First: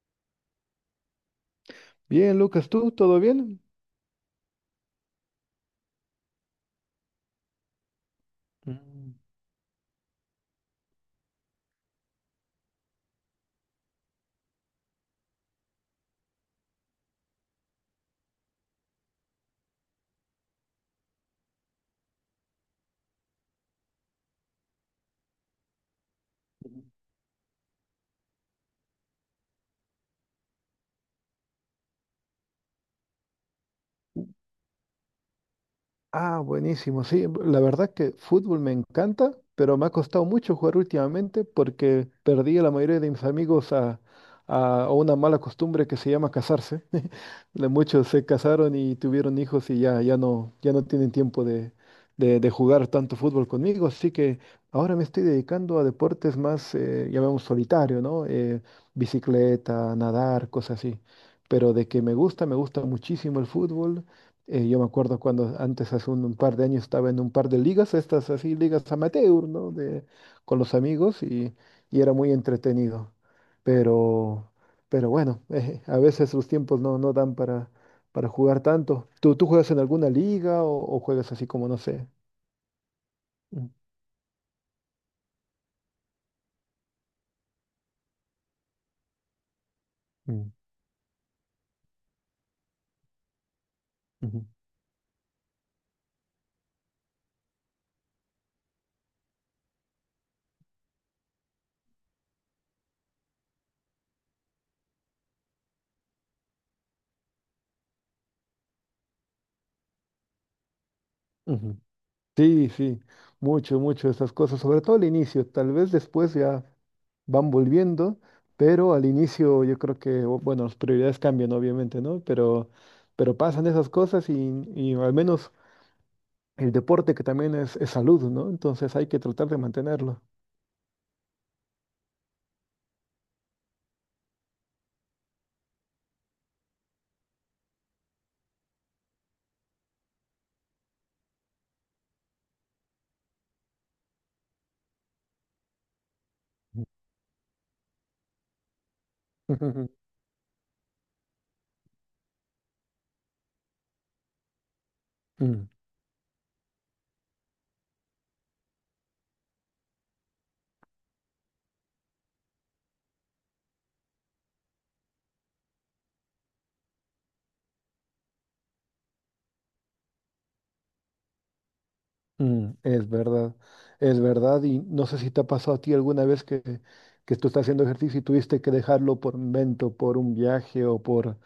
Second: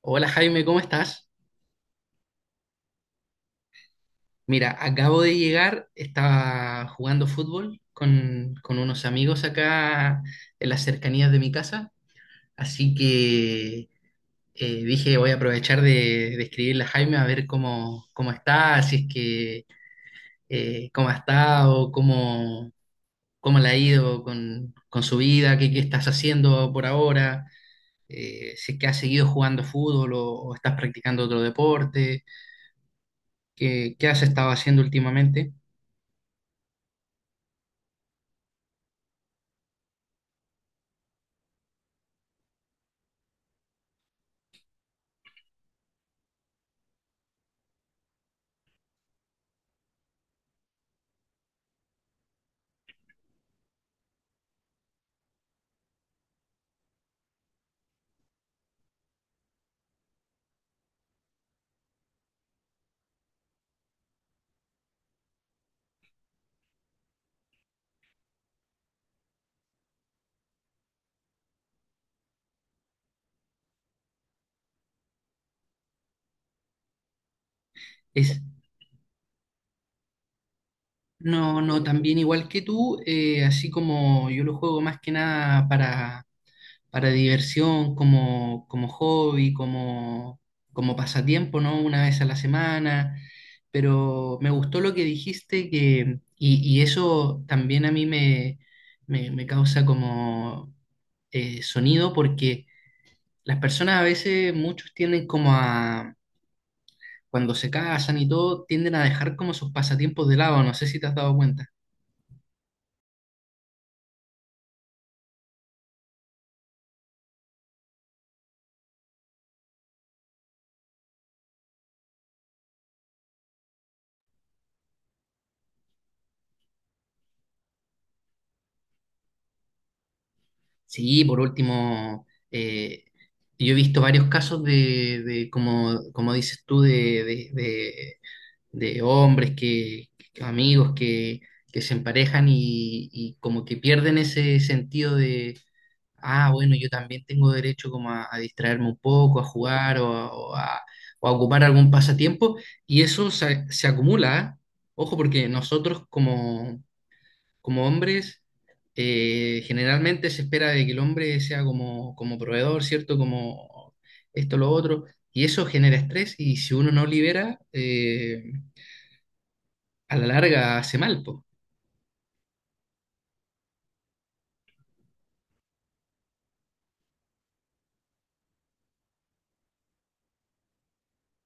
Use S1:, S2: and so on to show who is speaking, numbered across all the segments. S1: Hola Jaime, ¿cómo estás?
S2: Bien, Lucas, ¿tú todo bien?
S1: Mira, acabo de llegar, estaba jugando fútbol con unos
S2: Mm.
S1: amigos acá en las cercanías de mi casa, así que dije voy a aprovechar de escribirle a Jaime a ver cómo está, si es que cómo ha estado, cómo le ha ido con su vida, qué estás haciendo por ahora, si es que has seguido jugando fútbol o estás practicando otro deporte, qué has estado haciendo últimamente.
S2: Ah, buenísimo. Sí, la verdad que fútbol me encanta, pero me ha costado mucho jugar últimamente porque perdí a la mayoría de mis amigos a una mala costumbre que se llama casarse. Muchos se casaron y tuvieron hijos y ya no tienen tiempo de jugar tanto fútbol conmigo, así que ahora me estoy dedicando a deportes más, llamamos solitario, ¿no? Bicicleta, nadar, cosas así. Pero de que me gusta muchísimo el fútbol. Yo me acuerdo cuando antes, hace un par de años, estaba en un par de ligas, estas así, ligas amateur, ¿no? Con los amigos y era muy entretenido. Pero, pero bueno, a veces los tiempos no dan para
S1: Es,
S2: jugar tanto. ¿Tú juegas en alguna liga o juegas así
S1: no,
S2: como, no
S1: no,
S2: sé?
S1: también igual que tú,
S2: Mm,
S1: así como yo lo juego más que nada para diversión, como hobby,
S2: mm,
S1: como pasatiempo, ¿no? Una vez a la semana, pero
S2: ujú,
S1: me gustó lo que dijiste que, y eso también a mí me causa como sonido porque las personas a veces, muchos tienden como a, cuando se casan y todo, tienden a dejar como sus pasatiempos de lado, no sé si te has dado cuenta.
S2: ujú. Sí, sí, mucho, mucho esas cosas, sobre todo al inicio, tal vez después ya van volviendo, pero al inicio yo creo que, bueno, las prioridades cambian obviamente, ¿no? Pero pasan esas cosas y al menos el deporte que también es salud, ¿no? Entonces hay que tratar de mantenerlo.
S1: Sí, por último, yo he visto varios casos como dices tú, de hombres que amigos que se emparejan y como que pierden ese sentido de, ah, bueno, yo también tengo derecho como a distraerme un poco, a jugar o a ocupar algún pasatiempo, y eso se acumula, ¿eh? Ojo, porque
S2: Mm,
S1: nosotros como hombres, generalmente se espera de que el hombre sea como proveedor, ¿cierto? Como esto, lo otro, y eso genera estrés y si uno no libera, a la larga hace mal, pues.
S2: mm, es verdad, y no sé si te ha pasado a ti alguna vez que tú estás haciendo ejercicio y tuviste que dejarlo por un evento, por un viaje o por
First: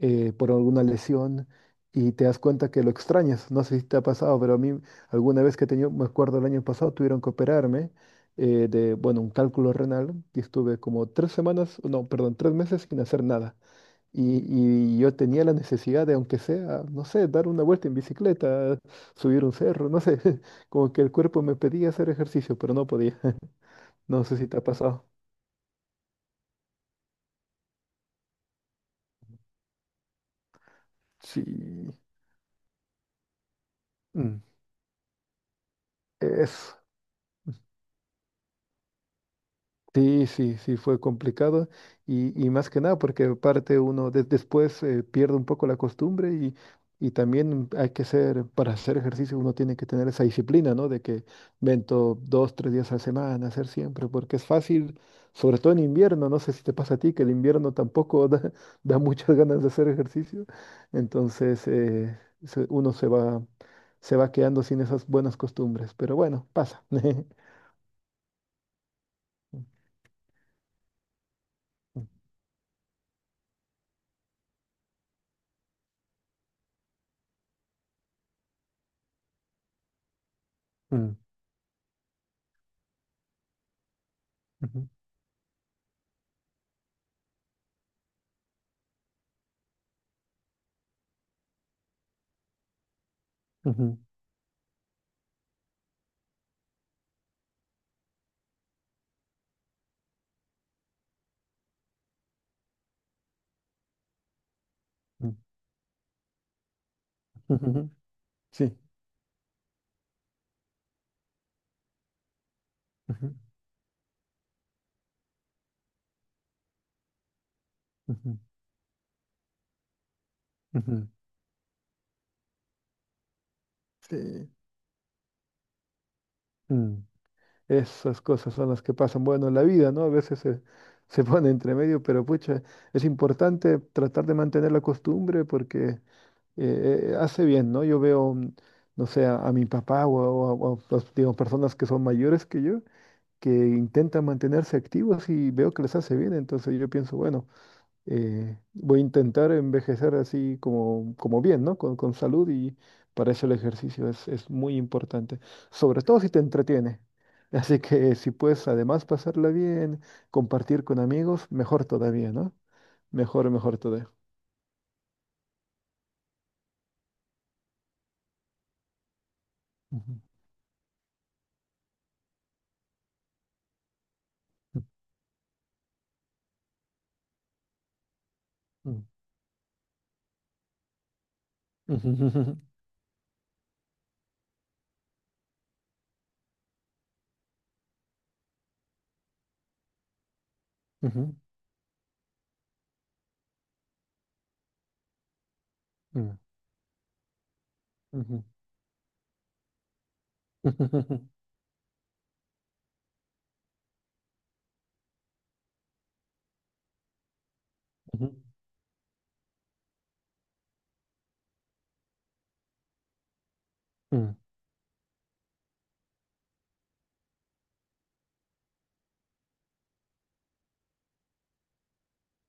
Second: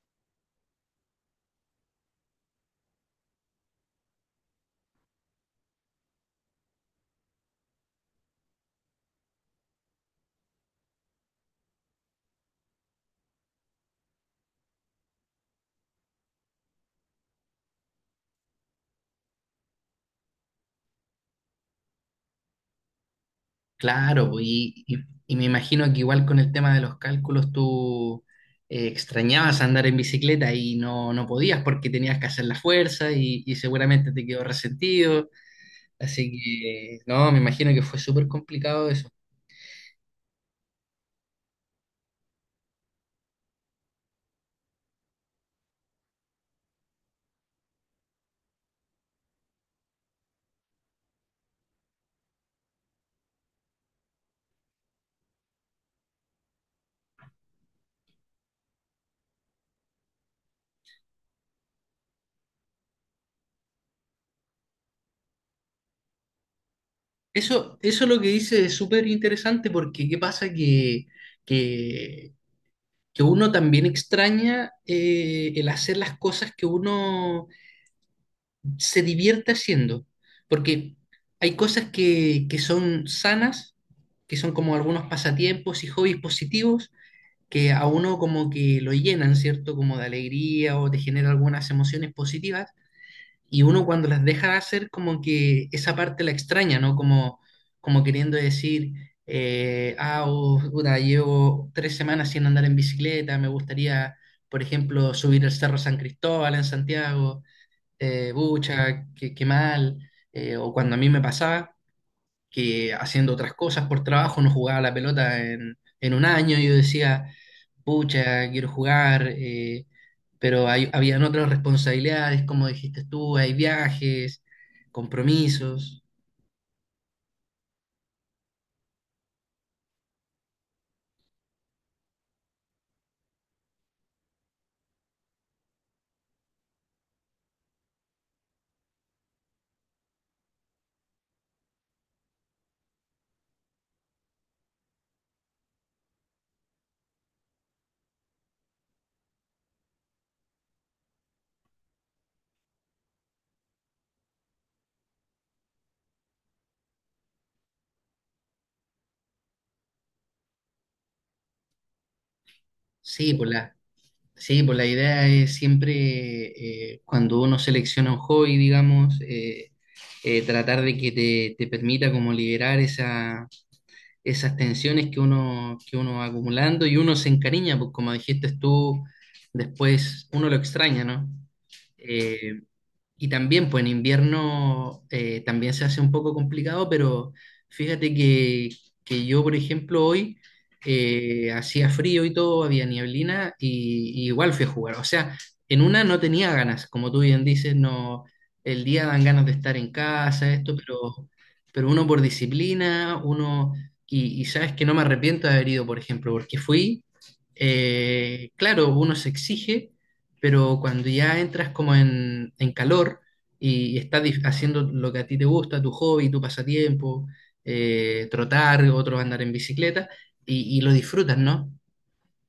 S2: eh, por alguna lesión y te das cuenta que lo extrañas. No sé si te ha pasado, pero a mí alguna vez que he tenido, me acuerdo el año pasado, tuvieron que operarme de, bueno, un cálculo renal y estuve como 3 semanas, no, perdón, 3 meses sin hacer nada. Y, y yo tenía la necesidad de, aunque sea, no sé, dar una vuelta en bicicleta, subir un cerro, no sé, como que el cuerpo me pedía hacer ejercicio, pero no podía. No
S1: Claro,
S2: sé
S1: po,
S2: si te ha pasado.
S1: y me imagino que igual con el tema de los cálculos tú extrañabas andar en bicicleta y no, no
S2: Sí.
S1: podías porque tenías que hacer la fuerza y seguramente te
S2: Mm.
S1: quedó resentido, así
S2: Eso.
S1: que no, me imagino que fue súper complicado.
S2: Sí, sí, sí, fue complicado y más que nada porque aparte uno después pierde un poco la costumbre y también hay que ser, para hacer ejercicio uno tiene que tener esa disciplina, ¿no? De que vento 2, 3 días a la semana, hacer siempre, porque es fácil, sobre todo en invierno, no sé si te pasa a ti, que el invierno tampoco da, da muchas ganas de hacer ejercicio, entonces uno se va quedando sin esas buenas costumbres, pero bueno, pasa.
S1: Eso lo que dice es súper interesante porque qué pasa que, que uno también extraña el hacer las cosas que uno se divierte haciendo, porque
S2: Mm,
S1: hay cosas que son sanas, que son como
S2: ujú,
S1: algunos pasatiempos y hobbies positivos, que a uno como que lo llenan, ¿cierto? Como de alegría o te genera algunas emociones positivas, y uno
S2: ujú.
S1: cuando las deja hacer como que esa parte la extraña, ¿no? Como, como queriendo decir, ah, oh, puta, llevo tres semanas sin andar en bicicleta, me gustaría, por ejemplo,
S2: Mm, ujú,
S1: subir el Cerro San Cristóbal en Santiago,
S2: sí.
S1: bucha, qué mal, o cuando a mí me pasaba que
S2: Ujú,
S1: haciendo otras cosas por trabajo no jugaba la pelota en un año. Yo decía,
S2: ujú,
S1: pucha, quiero jugar, pero
S2: ujú,
S1: habían otras responsabilidades, como dijiste tú, hay viajes,
S2: sí.
S1: compromisos.
S2: Mm. Esas cosas son las que pasan, bueno, en la vida, ¿no? A veces se pone entre medio, pero pucha, es importante tratar de mantener la costumbre porque hace bien, ¿no? Yo veo, no sé, a mi papá o a, digamos, personas que son mayores que yo, que intentan mantenerse activos y veo que les hace bien, entonces yo pienso, bueno, voy a intentar envejecer así como bien, ¿no? Con salud y para eso el ejercicio es muy importante, sobre todo si te entretiene. Así que si puedes además pasarla bien, compartir con amigos, mejor todavía, ¿no?
S1: Sí, pues
S2: Mejor,
S1: la,
S2: mejor todavía.
S1: sí, pues la idea es siempre, cuando uno selecciona un hobby, digamos,
S2: Ujú,
S1: tratar de que te permita como liberar esas tensiones que uno va acumulando y uno se encariña, pues como dijiste tú, después uno lo extraña, ¿no? Eh,
S2: ujú,
S1: y también, pues en invierno también se hace un poco complicado, pero fíjate que yo, por ejemplo, hoy
S2: ujú,
S1: hacía frío y todo, había nieblina y igual fui a jugar. O sea, en una no
S2: ujú,
S1: tenía ganas, como tú bien dices,
S2: ujú,
S1: no,
S2: ujú,
S1: el día dan ganas de estar en casa, esto,
S2: ujú,
S1: pero uno por disciplina, uno, y sabes que no me arrepiento de haber ido, por ejemplo, porque fui,
S2: ujú,
S1: claro, uno se exige pero cuando ya entras como en calor y, estás
S2: ujú,
S1: haciendo lo que a ti te gusta, tu hobby, tu pasatiempo, trotar, otros andar en bicicleta, y lo disfrutas, ¿no?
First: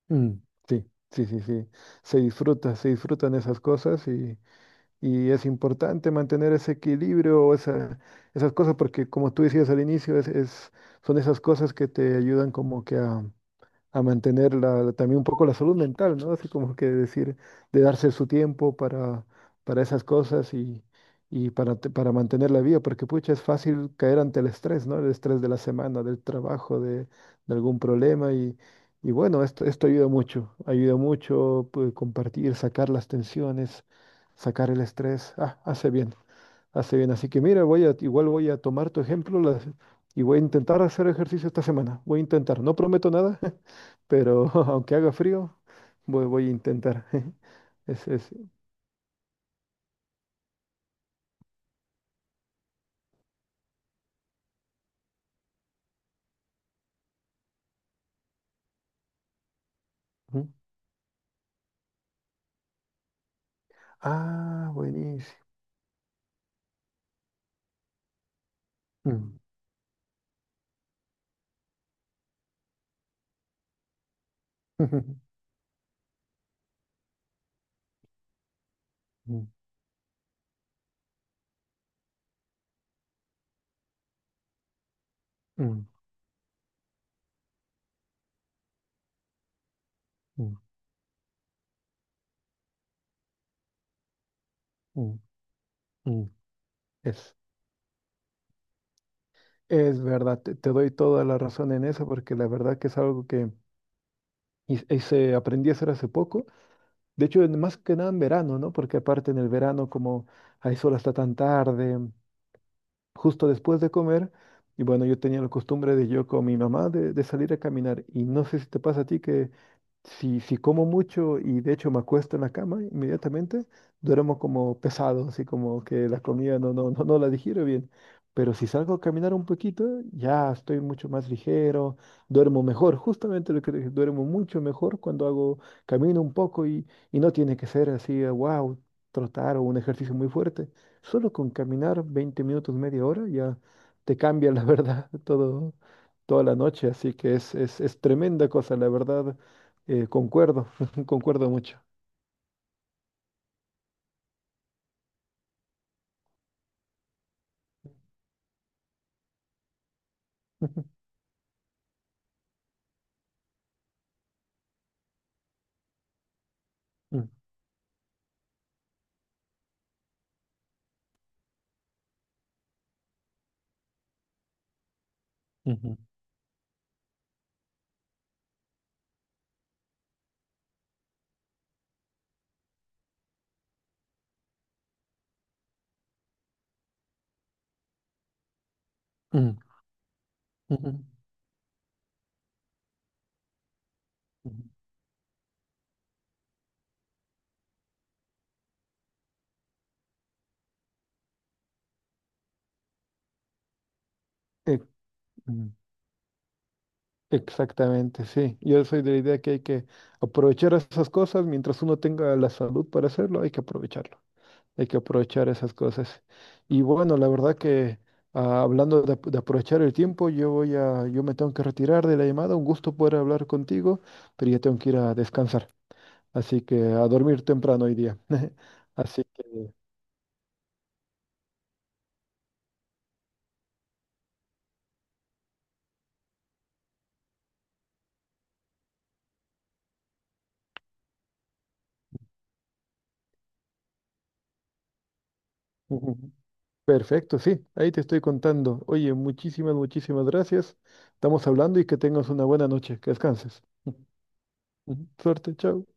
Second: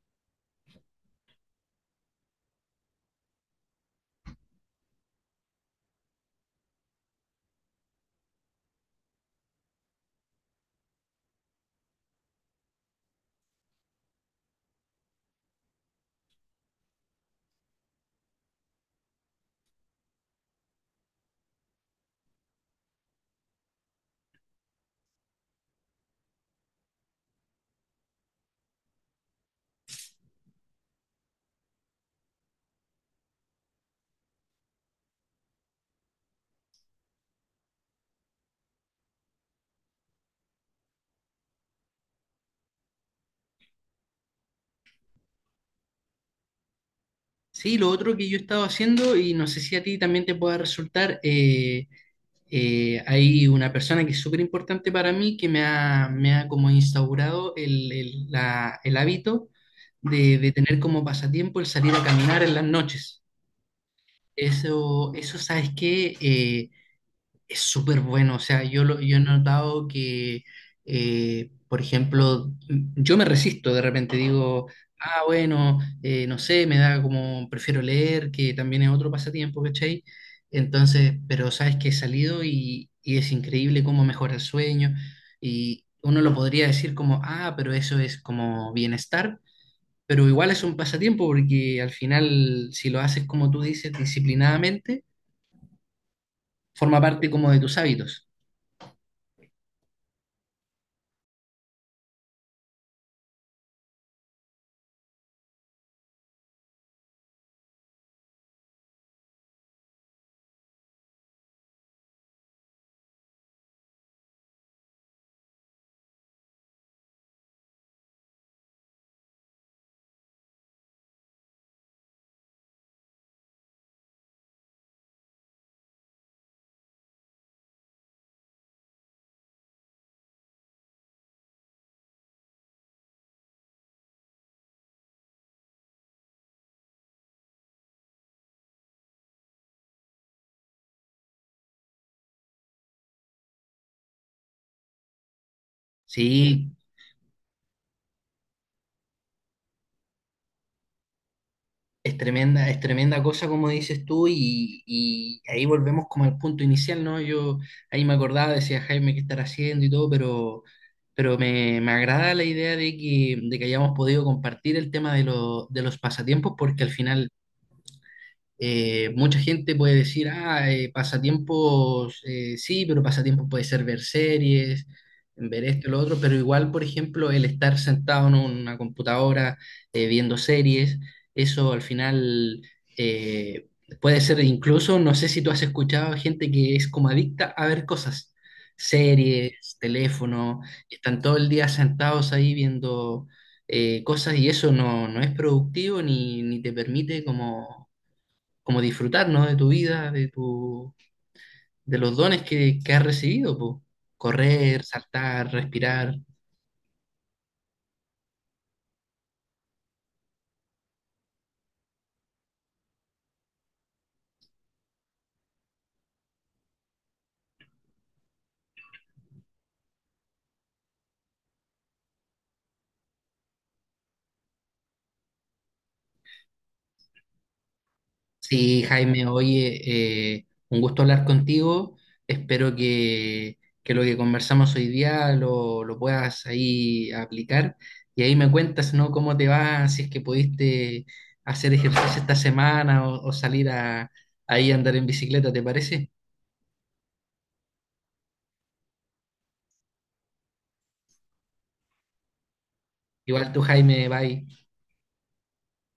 S2: ujú. Sí, sí, sí, sí. Se disfruta, se disfrutan esas cosas. Y es importante mantener ese equilibrio, o esas cosas, porque como tú decías al inicio, son esas cosas que te ayudan como que a mantener también un poco la salud mental, ¿no? Así como que decir, de darse su tiempo para esas cosas y para mantener la vida, porque pucha, es fácil caer ante el estrés, ¿no? El estrés de la semana, del trabajo, de algún problema y bueno, esto ayuda mucho pues, compartir, sacar las tensiones, sacar el estrés, ah, hace bien. Hace bien, así que mira, igual voy a tomar tu ejemplo y voy a intentar hacer ejercicio esta semana. Voy a intentar, no prometo nada, pero aunque haga frío, voy a intentar.
S1: Sí, lo
S2: Es,
S1: otro que
S2: es.
S1: yo he estado haciendo, y no sé si a ti también te pueda resultar, hay una persona que es súper importante para mí que me ha como instaurado el hábito
S2: Ujú.
S1: de tener como pasatiempo el salir a caminar en las noches.
S2: Ah,
S1: Eso,
S2: buenísimo.
S1: ¿sabes qué? Es súper bueno, o sea, yo he
S2: Mm,
S1: notado que, por ejemplo, yo me resisto de repente, digo, ah, bueno, no sé, me da como, prefiero leer, que también es otro
S2: ujú,
S1: pasatiempo, ¿cachai? Entonces, pero sabes que he salido y es increíble cómo mejora el sueño y
S2: mm,
S1: uno lo podría decir como, ah, pero eso es como bienestar, pero igual
S2: mm,
S1: es un pasatiempo porque al final, si lo haces como tú dices, disciplinadamente,
S2: mm, mm, mm.
S1: forma parte
S2: Es,
S1: como de tus hábitos.
S2: es verdad, te doy toda la razón en eso, porque la verdad que es algo que hice, aprendí a hacer hace poco. De hecho, más que nada en verano, ¿no? Porque aparte en el verano, como hay sol hasta tan tarde, justo después de comer. Y bueno, yo tenía la costumbre de yo con mi mamá de salir a caminar. Y no sé si te pasa a ti que si como mucho y de hecho me acuesto en la cama inmediatamente, duermo como pesado, así como que la comida no la digiero bien. Pero si salgo a caminar un poquito, ya estoy mucho más ligero, duermo mejor, justamente lo que dije, duermo mucho mejor cuando hago, camino un poco y no tiene que ser así, wow, trotar o un ejercicio muy fuerte. Solo con caminar 20 minutos, media hora, ya te cambia la verdad todo, toda la
S1: Sí,
S2: noche. Así que es tremenda cosa, la verdad. Concuerdo, concuerdo mucho.
S1: Es tremenda cosa como dices tú y ahí volvemos como al punto inicial, ¿no? Yo ahí me acordaba, decía Jaime qué estar haciendo y todo, pero me agrada la idea de de que hayamos podido compartir el tema de los pasatiempos porque al
S2: Ujú,
S1: final mucha gente puede decir, ah, pasatiempos, sí, pero pasatiempos puede ser ver series, ver
S2: mm,
S1: esto y
S2: ujú,
S1: lo otro, pero igual, por ejemplo, el estar sentado en una computadora viendo series, eso al final eh, puede ser incluso, no sé si tú has escuchado gente que es como adicta a ver cosas,
S2: mm,
S1: series, teléfono, y
S2: ujú,
S1: están todo el día sentados ahí viendo… cosas y
S2: ujú.
S1: eso no, no es productivo ni te permite como disfrutar, ¿no? De tu vida, de tu, de los dones que has recibido, po.
S2: E-
S1: Correr, saltar,
S2: mm,
S1: respirar.
S2: Exactamente, sí. Yo soy de la idea que hay que aprovechar esas cosas mientras uno tenga la salud para hacerlo, hay que aprovecharlo. Hay que aprovechar esas cosas. Y bueno, la verdad que ah, hablando de aprovechar el tiempo, yo me tengo que retirar de la llamada. Un gusto poder hablar contigo, pero ya tengo que ir a descansar. Así que a dormir temprano hoy día.
S1: Sí,
S2: Así
S1: Jaime,
S2: que
S1: oye, un gusto hablar contigo. Espero que lo que conversamos hoy día lo puedas ahí aplicar. Y ahí me cuentas, ¿no? Cómo te va, si es que pudiste hacer ejercicio esta semana o salir ahí a andar en bicicleta, ¿te parece?
S2: ujú, perfecto, sí, ahí te estoy contando. Oye, muchísimas, muchísimas gracias. Estamos hablando y que tengas una buena noche. Que
S1: Igual tú,
S2: descanses.
S1: Jaime, bye.
S2: Ujú, suerte, chao.